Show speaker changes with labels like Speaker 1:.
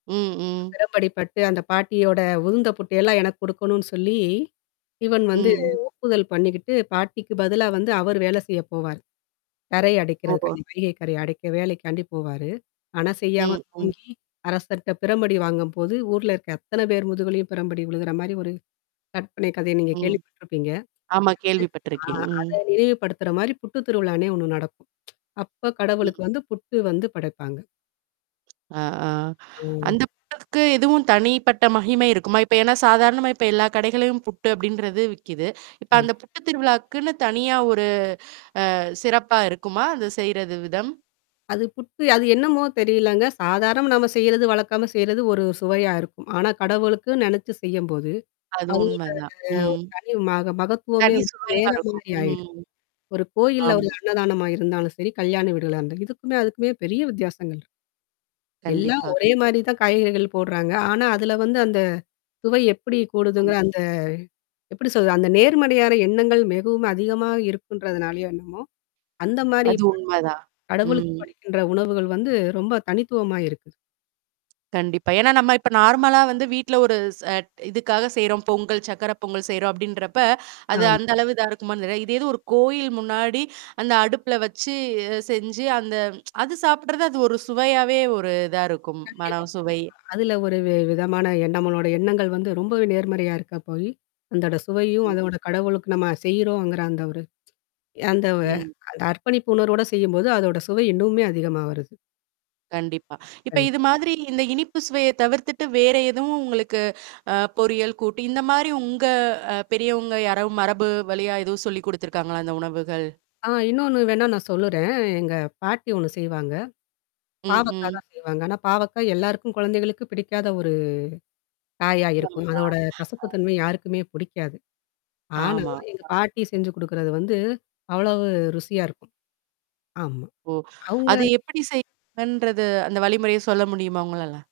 Speaker 1: ம், ம்.
Speaker 2: பெரம்படிப்பட்டு அந்த பாட்டியோட உதுந்த புட்டையெல்லாம் எனக்கு குடுக்கணும்னு சொல்லி, இவன் வந்து
Speaker 1: ம்.
Speaker 2: ஒப்புதல் பண்ணீக்கிட்டு, பாட்டிக்கு பதிலா வந்து அவரு வேலை செய்ய போவாரு. கரை
Speaker 1: ஓ.
Speaker 2: அடைக்கிறதுக்காய் வைகை கரைய அடைக்க வேலைக்காண்டி போவாரு. அனா செய்யாம
Speaker 1: ம், ம்.
Speaker 2: தூங்கி அரசர்ட்ட பிரம்படி வாங்கும்போது, ஊர்ல இருக்க அத்தன பேர் முதுகுலியும் பெரம்படி உழுகுற மாரி ஒரு கற்பனை கதைய நீங்க
Speaker 1: ம்.
Speaker 2: கேள்விப்பட்டுருப்பீங்க.
Speaker 1: ஆமா
Speaker 2: [unintelligible] ம்.
Speaker 1: கேள்விப்பட்டுருக்கேன்.
Speaker 2: ஆ அத
Speaker 1: ம்.
Speaker 2: நினைவுபடுத்துற மாரி புட்டு திருவிழான்னே ஒண்ணு நடக்கும். அப்ப கடவுளுக்கு
Speaker 1: ம்.
Speaker 2: வந்து புட்டு வந்து படைப்பாங்க.
Speaker 1: ஆ, ஆ
Speaker 2: ம்.
Speaker 1: அந்த புட்டுக்கு எதுவும் தனிப்பட்ட மகிமை இருக்குமா? இப்ப ஏன்னா சாதாரணமா இப்ப எல்லா கடைகள்ளையும் புட்டு அப்படின்றது விக்குது. இப்ப அந்த
Speaker 2: [unintelligible]
Speaker 1: புட்டு திருவிழாக்குன்னு தனியா ஒரு அ சிறப்பா இருக்குமா? அந்த செய்றது, விதம்?
Speaker 2: அது புட்டு அது என்னமோ தெரியலங்க. சாதாரணமா நம்ம செய்றது வழக்கமா செய்றது ஒரு சுவையா இருக்கும். ஆனா கடவுளுக்கு நெனச்சு செய்யும்போது,
Speaker 1: அது
Speaker 2: அதோட ஒரு
Speaker 1: உண்மைதான். ம்.
Speaker 2: தனி மக மகத்துவமே
Speaker 1: தனி
Speaker 2: வந்துட்டு
Speaker 1: சுவையா
Speaker 2: வேற
Speaker 1: இருக்கும்.
Speaker 2: மாரி ஆயிடும்.
Speaker 1: ம்.
Speaker 2: ஒரு கோயில்ல, ஒரு
Speaker 1: ஆமா.
Speaker 2: அன்னதானமா இருந்தாலும் சரி, கல்யாண வீடுகள்னா இருந்து இதுக்குமே, அதுக்குமே பெரிய வித்தியாசங்கள் இரு எல்லாம்
Speaker 1: கண்டிப்பா
Speaker 2: ஒரே
Speaker 1: க
Speaker 2: மாரி தான் காய்கறிகள் போடுறாங்க. ஆனா, அதில வந்து அந்த சுவை எப்படி
Speaker 1: அ.
Speaker 2: கூடுதுங்கிற அந்த எப்படி சொல்றது? அந்த நேர்மறையான எண்ணங்கள் மிகவும் அதிகமா இருக்குன்றதுனாலயோ என்னமோ? அந்த மாரி
Speaker 1: அது
Speaker 2: ப
Speaker 1: உண்மதான். ம்.
Speaker 2: கடவுளுக்கு படைக்கின்ற உணவுகள் வந்து, ரொம்ப தனித்துவமா இருக்குது.
Speaker 1: கண்டிப்பா. ஏன்னா, நம்ம இப்ப நார்மலா வந்து, வீட்ல ஒரு ச இதுக்காக செய்றோம் பொங்கல், சர்கக்கரை பொங்கல் செய்றோம் அப்படின்றப்ப, அது,
Speaker 2: ஆமா.
Speaker 1: அந்த அளவு இதா இருக்குமான்னு தெரில. இதே இது ஒரு கோயில் முன்னாடி அந்த அடுப்புல வச்சு செஞ்சு அந்த அது சாப்படுறது அது ஒரு சுவையாவே ஒரு இதா இருக்கும்.
Speaker 2: கண்டிப்பா,
Speaker 1: மனம், சுவை
Speaker 2: கண்டிப்பாங்க. அதுல ஒரு வி விதமான எண் நம்மளோட எண்ணங்கள் வந்து ரொம்பவே நேர்மறையா இருக்க போயி. அந்தோட சுவையும்,
Speaker 1: ம்.
Speaker 2: அதோட கடவுளுக்கு நம்ம செய்றோம்ங்குறா அந்த ஒரு ய அந்த வ
Speaker 1: ம்.
Speaker 2: அந்த அர்ப்பணிப்பு உணர்வோட செய்யும்போது, அதோட சுவை இன்னுமே அதிகமா வருது.
Speaker 1: கண்டிப்பா. இப்ப
Speaker 2: கண்
Speaker 1: இது மாதிரி இந்த இனிப்பு சுவைய தவிர்த்துட்டு வேற எதுவும் உங்களுக்கு அ பொறியல் கூட்டு, இந்த மாரி உங்க அ பெரியவங்க யாராவது மரபு வழியா எதுவும் சொல்லிக் குடுத்துருக்காங்களா? இந்த உணவுகள்?
Speaker 2: ஆ இன்னொன்னு வேணா நான் சொல்லுறேன். எங்க பாட்டி ஒண்ணு செய்வாங்க.
Speaker 1: ம்,
Speaker 2: பாவக்கா
Speaker 1: ம்.
Speaker 2: தான் செய்வாங்க. ஆனா பாவக்கா எல்லாருக்கும் கொழந்தைகளுக்கு பிடிக்காத ஒரு காயா
Speaker 1: [unintelligible]
Speaker 2: இருக்கும். அதோட
Speaker 1: அ
Speaker 2: கசப்பு தன்மை யாருக்குமே பிடிக்காது. ஆனா
Speaker 1: ஆமா
Speaker 2: எங்க
Speaker 1: ஆ.
Speaker 2: பாட்டி செஞ்சு குடுக்குறது வந்து அவ்வளவு ருசியா இருக்கும். ஆமா.
Speaker 1: ஓ! அது
Speaker 2: அவுங்க
Speaker 1: எப்படி செய்றதுன்றது அந்த வழிமுறைய சொல்ல முடியுமா? உங்களால?